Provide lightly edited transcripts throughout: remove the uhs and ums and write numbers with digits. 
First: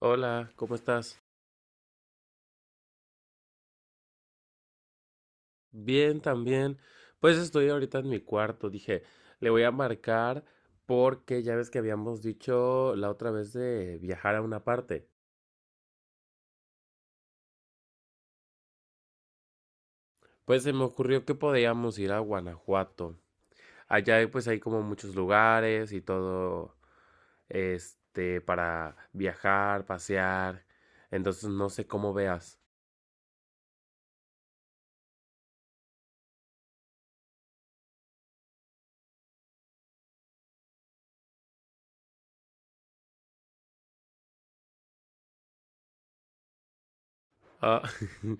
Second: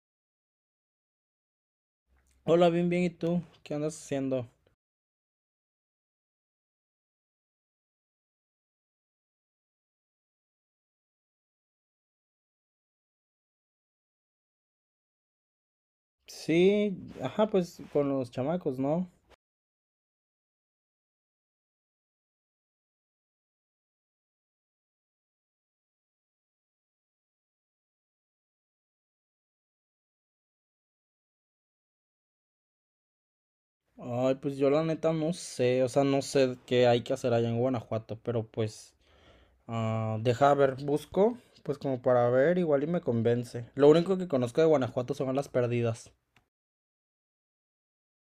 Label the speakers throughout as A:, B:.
A: Hola, ¿cómo estás?
B: Hola, bien, bien, ¿y tú? ¿Qué andas haciendo?
A: Bien, también. Pues estoy ahorita en mi cuarto. Dije, le voy a marcar porque ya ves que habíamos dicho la otra vez de viajar a una parte.
B: Sí, ajá, pues con los chamacos, ¿no?
A: Pues se me ocurrió que podíamos ir a Guanajuato. Allá pues hay como muchos lugares y todo para viajar, pasear. Entonces no sé cómo veas.
B: Ay, pues yo la neta no sé, o sea, no sé qué hay que hacer allá en Guanajuato, pero pues, ah, deja ver, busco, pues como para ver, igual y me convence. Lo único que conozco de Guanajuato son las perdidas.
A: Ah,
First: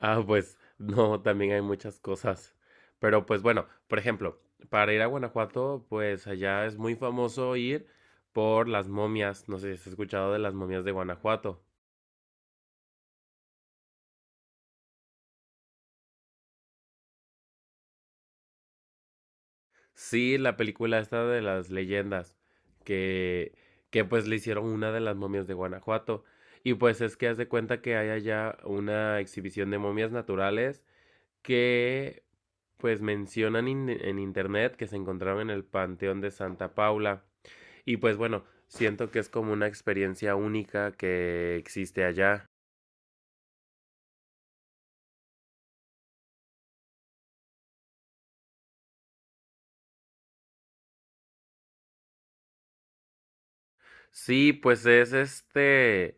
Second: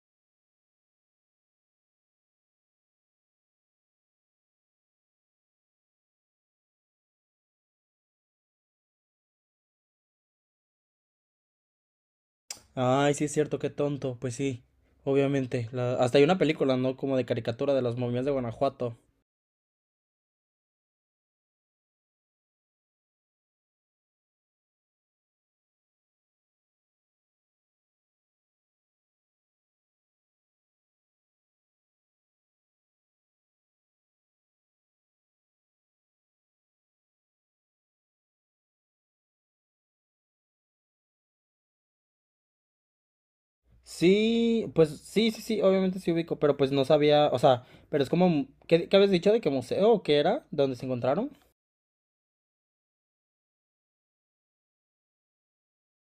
A: ah, pues no, también hay muchas cosas. Pero pues bueno, por ejemplo, para ir a Guanajuato, pues allá es muy famoso ir por las momias. No sé si has escuchado de las momias de Guanajuato.
B: Ay, sí es cierto, qué tonto, pues sí, obviamente. Hasta hay una película, ¿no? Como de caricatura de las momias de Guanajuato.
A: Sí, la película esta de las leyendas, que, que pues le hicieron una de las momias de Guanajuato. Y pues es que haz de cuenta que hay allá una exhibición de momias naturales que pues mencionan en internet que se encontraron en el Panteón de Santa Paula. Y pues bueno, siento que es como una experiencia única que existe allá.
B: Sí, pues sí, sí, sí, obviamente sí ubico, pero pues no sabía, o sea, pero es como, ¿qué habías dicho de qué museo o qué era. ¿Dónde se encontraron?
A: Sí, pues es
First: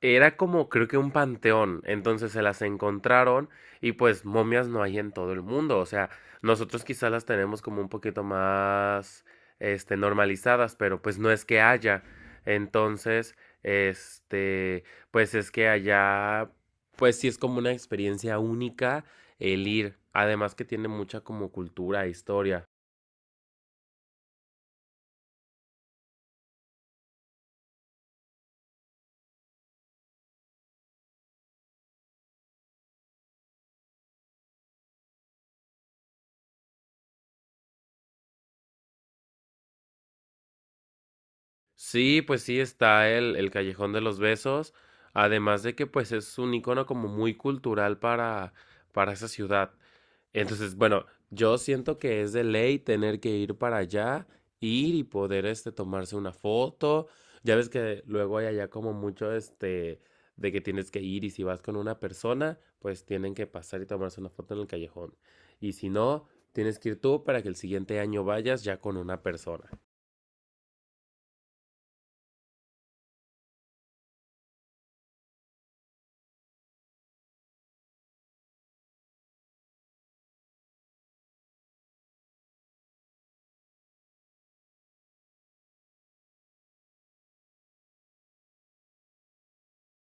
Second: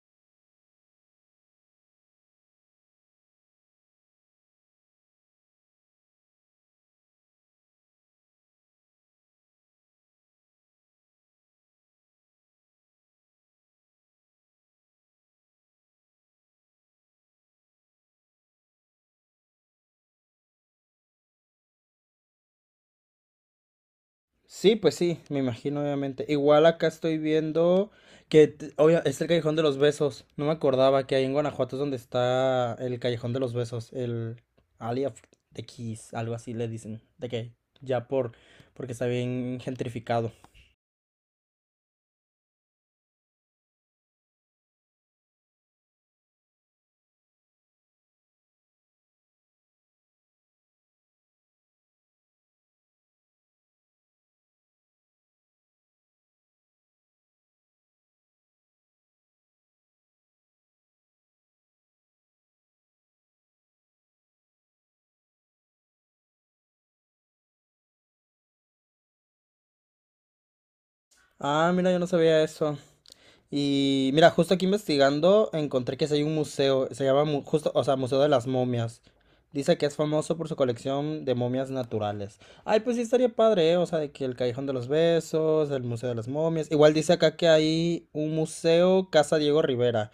A: era como creo que un panteón, entonces se las encontraron y pues momias no hay en todo el mundo, o sea, nosotros quizás las tenemos como un poquito más normalizadas, pero pues no es que haya. Entonces, este, pues es que allá pues sí es como una experiencia única el ir, además que tiene mucha como cultura, e historia.
B: Sí, pues sí, me imagino, obviamente. Igual acá estoy viendo que, es el Callejón de los Besos. No me acordaba que ahí en Guanajuato es donde está el Callejón de los Besos, el Alley of the Keys, algo así le dicen, de que ya por, porque está bien gentrificado.
A: Sí, pues sí está el Callejón de los Besos, además de que pues es un icono como muy cultural para esa ciudad. Entonces, bueno, yo siento que es de ley tener que ir para allá, ir y poder tomarse una foto. Ya ves que luego hay allá como mucho de que tienes que ir y si vas con una persona, pues tienen que pasar y tomarse una foto en el callejón. Y si no, tienes que ir tú para que el siguiente año vayas ya con una persona.
B: Ah, mira, yo no sabía eso. Y mira, justo aquí investigando encontré que sí hay un museo, se llama justo, o sea, Museo de las Momias. Dice que es famoso por su colección de momias naturales. Ay, pues sí estaría padre, ¿eh? O sea, de que el Callejón de los Besos, el Museo de las Momias. Igual dice acá que hay un museo Casa Diego Rivera,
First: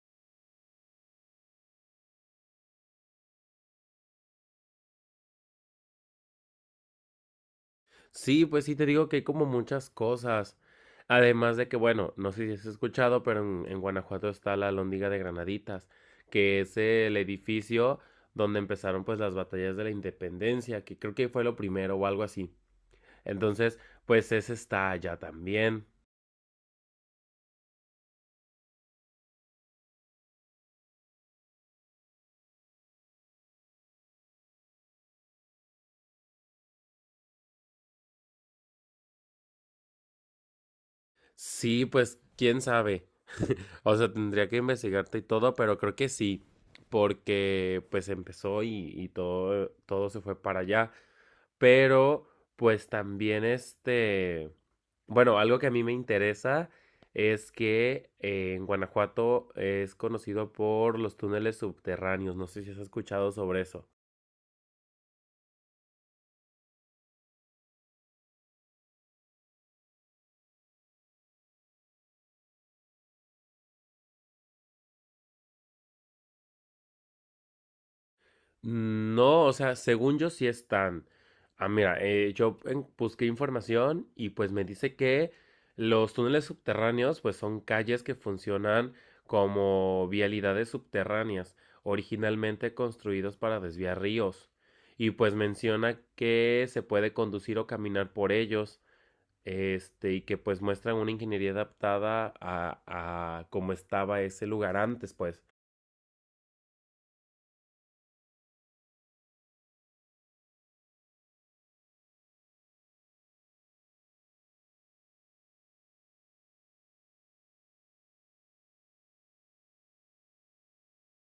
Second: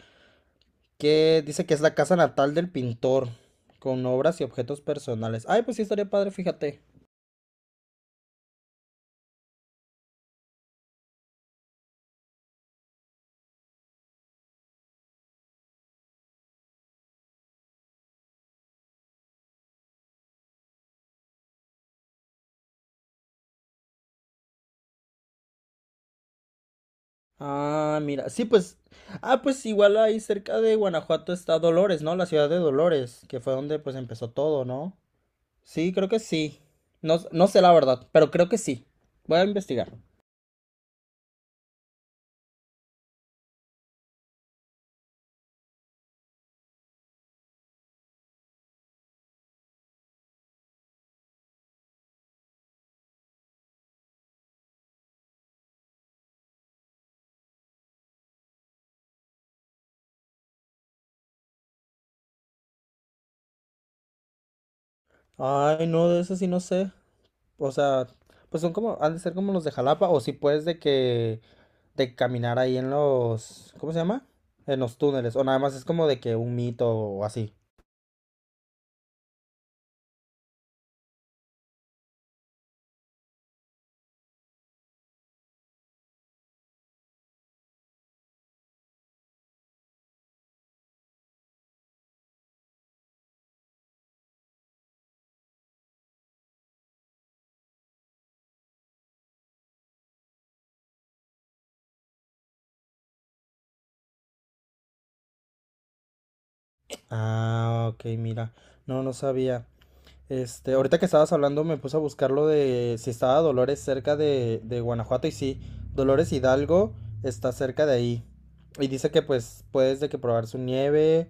B: que dice que es la casa natal del pintor, con obras y objetos personales. Ay, pues sí estaría padre, fíjate.
A: Sí, pues sí, te digo que hay como muchas cosas. Además de que, bueno, no sé si has escuchado, pero en Guanajuato está la Alhóndiga de Granaditas, que es el edificio donde empezaron pues las batallas de la independencia, que creo que fue lo primero o algo así. Entonces, pues ese está allá también.
B: Ah, mira, sí, pues, ah, pues igual ahí cerca de Guanajuato está Dolores, ¿no? La ciudad de Dolores, que fue donde pues empezó todo, ¿no? Sí, creo que sí. No, no sé la verdad, pero creo que sí. Voy a investigar.
A: Sí, pues quién sabe. O sea, tendría que investigarte y todo, pero creo que sí, porque pues empezó y todo, todo se fue para allá. Pero pues también bueno, algo que a mí me interesa es que en Guanajuato es conocido por los túneles subterráneos. No sé si has escuchado sobre eso.
B: Ay, no, de eso sí no sé. O sea, pues son como, han de ser como los de Jalapa, o si puedes de que, de caminar ahí en los, ¿cómo se llama? En los túneles, o nada más es como de que un mito o así.
A: No, o sea, según yo sí están. Ah, mira, yo busqué información y pues me dice que los túneles subterráneos pues son calles que funcionan como vialidades subterráneas, originalmente construidos para desviar ríos. Y pues menciona que se puede conducir o caminar por ellos, y que pues muestran una ingeniería adaptada a cómo estaba ese lugar antes, pues.
B: Ah, ok, mira. No, no sabía. Este, ahorita que estabas hablando me puse a buscar lo de si estaba Dolores cerca de, Guanajuato y sí, Dolores Hidalgo está cerca de ahí. Y dice que pues puedes de que probar su nieve,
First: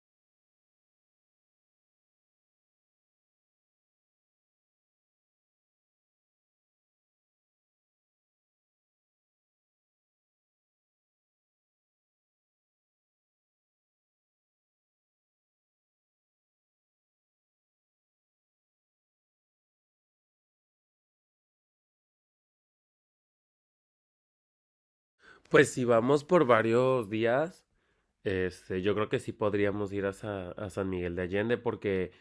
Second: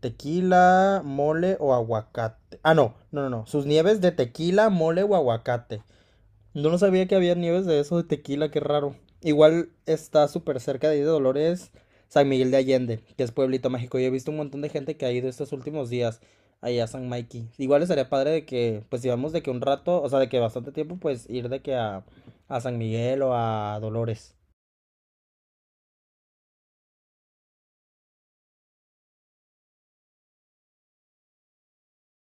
B: tequila, mole o aguacate. Ah, no, no, no, no, sus nieves de tequila, mole o aguacate. Yo no sabía que había nieves de eso de tequila, qué raro. Igual está súper cerca de ahí de Dolores, San Miguel de Allende, que es Pueblito Mágico. Yo he visto un montón de gente que ha ido estos últimos días allá a San Mikey. Igual estaría padre de que, pues si vamos de que un rato, o sea, de que bastante tiempo, pues ir de que a San Miguel o a Dolores.
A: Pues si vamos por varios días. Yo creo que sí podríamos ir a, a San Miguel de Allende porque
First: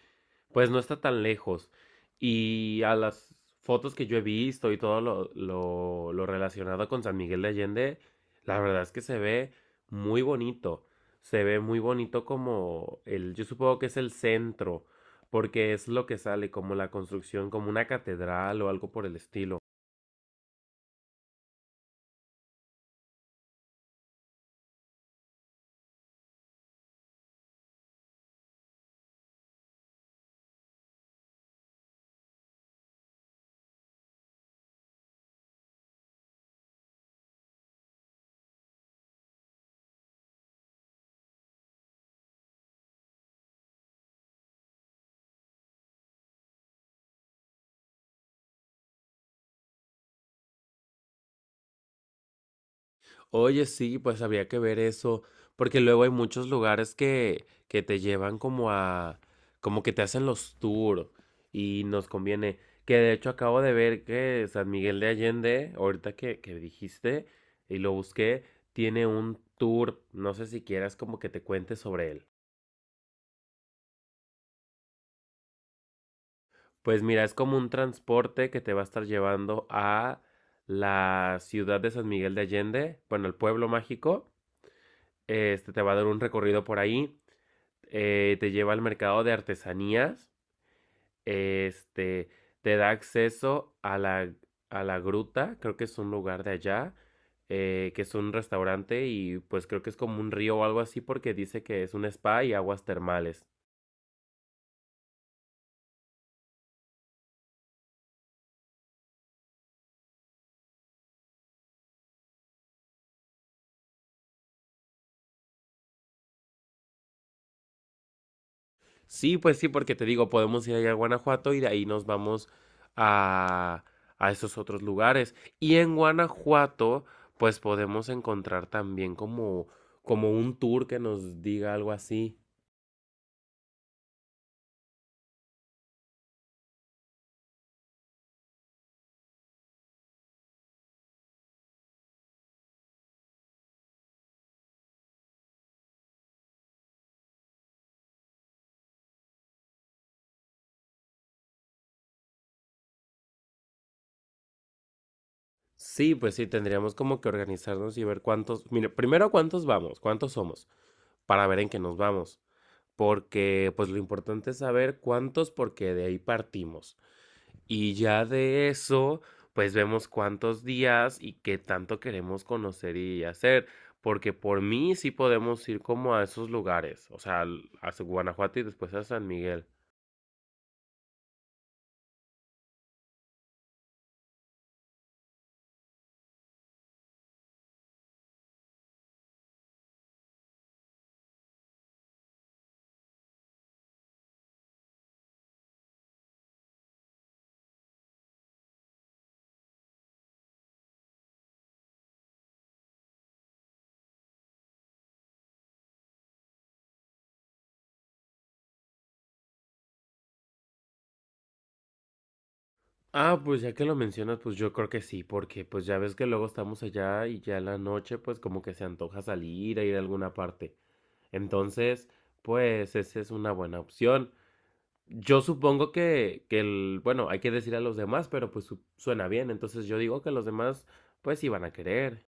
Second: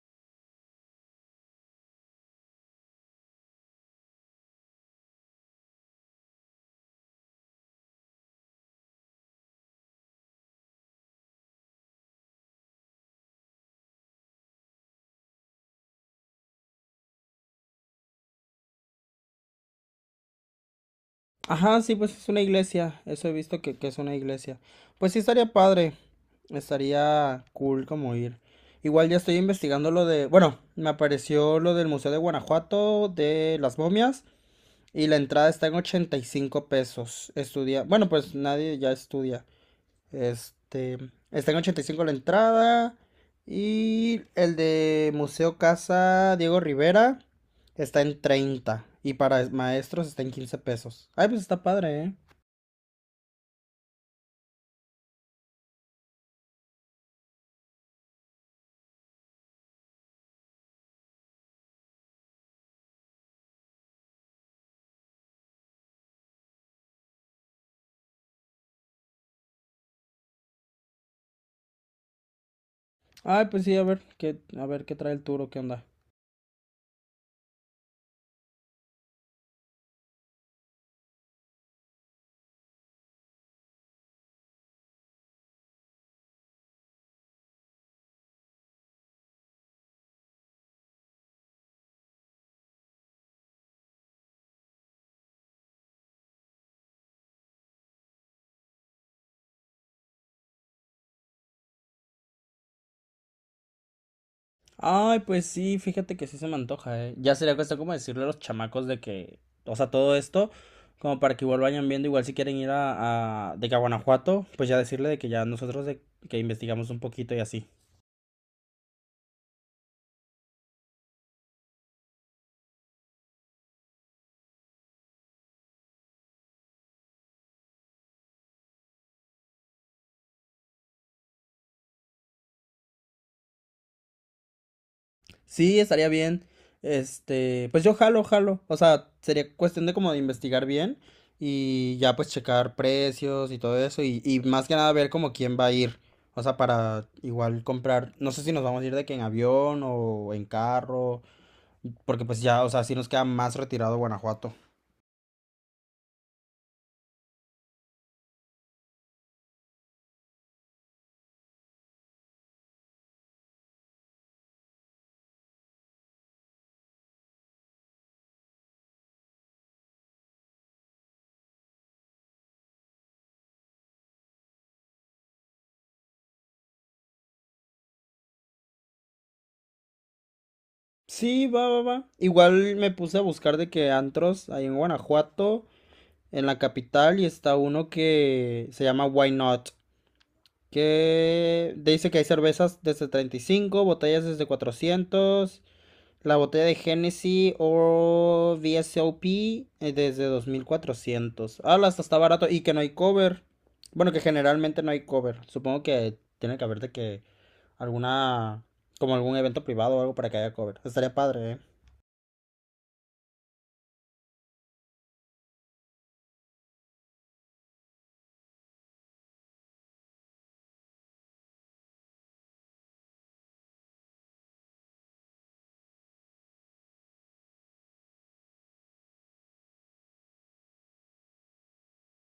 A: pues no está tan lejos. Y a las fotos que yo he visto y todo lo relacionado con San Miguel de Allende, la verdad es que se ve muy bonito. Se ve muy bonito como el, yo supongo que es el centro, porque es lo que sale, como la construcción, como una catedral o algo por el estilo.
B: Ajá, sí, pues es una iglesia. Eso he visto que es una iglesia. Pues sí, estaría padre. Estaría cool como ir. Igual ya estoy investigando lo de... Bueno, me apareció lo del Museo de Guanajuato, de las momias, y la entrada está en 85 pesos. Estudia... Bueno, pues nadie ya estudia. Este, está en 85 la entrada. Y el de Museo Casa Diego Rivera está en 30. Y para maestros está en 15 pesos. Ay, pues está padre, ¿eh?
A: Oye, sí, pues habría que ver eso, porque luego hay muchos lugares que te llevan como a, como que te hacen los tours y nos conviene. Que de hecho acabo de ver que San Miguel de Allende, ahorita que dijiste y lo busqué, tiene un tour. No sé si quieras como que te cuente sobre él.
B: Ay, pues sí, a ver qué trae el turo, qué onda.
A: Pues mira, es como un transporte que te va a estar llevando a la ciudad de San Miguel de Allende, bueno, el pueblo mágico. Este te va a dar un recorrido por ahí. Te lleva al mercado de artesanías, este, te da acceso a a la gruta, creo que es un lugar de allá, que es un restaurante y pues creo que es como un río o algo así porque dice que es un spa y aguas termales.
B: Ay, pues sí, fíjate que sí se me antoja, ¿eh? Ya sería cuestión como decirle a los chamacos de que, o sea, todo esto, como para que igual vayan viendo, igual si quieren ir de que a Guanajuato, pues ya decirle de que ya nosotros de que investigamos un poquito y así.
A: Sí, pues sí, porque te digo, podemos ir allá a Guanajuato y de ahí nos vamos a, a esos otros lugares. Y en Guanajuato, pues podemos encontrar también como, como un tour que nos diga algo así.
B: Sí, estaría bien. Este, pues yo jalo, jalo. O sea, sería cuestión de como de investigar bien y ya pues checar precios y todo eso y más que nada ver como quién va a ir. O sea, para igual comprar, no sé si nos vamos a ir de que en avión o en carro, porque pues ya, o sea, sí nos queda más retirado Guanajuato.
A: Sí, pues sí, tendríamos como que organizarnos y ver cuántos, mire, primero cuántos vamos, cuántos somos, para ver en qué nos vamos, porque pues lo importante es saber cuántos porque de ahí partimos. Y ya de eso, pues vemos cuántos días y qué tanto queremos conocer y hacer, porque por mí sí podemos ir como a esos lugares, o sea, a Guanajuato y después a San Miguel.
B: Sí, va, va, va. Igual me puse a buscar de que antros ahí en Guanajuato, en la capital, y está uno que se llama Why Not. Que dice que hay cervezas desde 35, botellas desde 400 la botella de Genesis o VSOP, desde 2400. Ah, hasta está barato y que no hay cover. Bueno, que generalmente no hay cover. Supongo que tiene que haber de que alguna, como algún evento privado o algo para que haya cover. Estaría padre, ¿eh?
A: Ah, pues ya que lo mencionas, pues yo creo que sí, porque pues ya ves que luego estamos allá y ya en la noche pues como que se antoja salir a ir a alguna parte. Entonces, pues esa es una buena opción. Yo supongo que el, bueno, hay que decir a los demás, pero pues suena bien. Entonces yo digo que los demás pues sí van a querer.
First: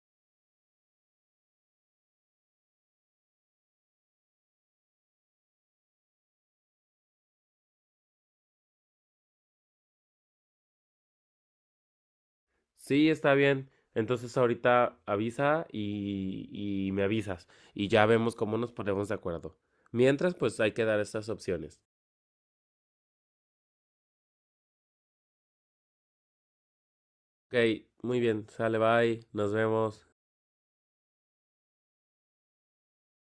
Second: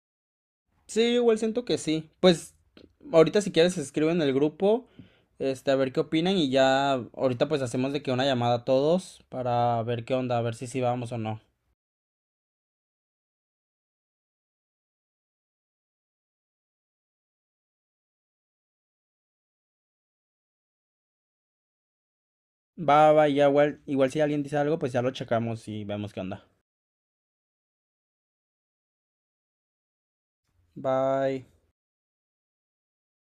B: Sí, yo igual siento que sí. Pues ahorita si quieres escribe en el grupo, este, a ver qué opinan y ya ahorita pues hacemos de que una llamada a todos para ver qué onda, a ver si sí vamos o no.
A: Sí, está bien. Entonces ahorita avisa y me avisas y ya vemos cómo nos ponemos de acuerdo. Mientras, pues hay que dar estas opciones.
B: Va, va, ya igual, igual si alguien dice algo, pues ya lo checamos y vemos qué onda.
A: Ok, muy bien, sale, bye, nos vemos.
B: Bye.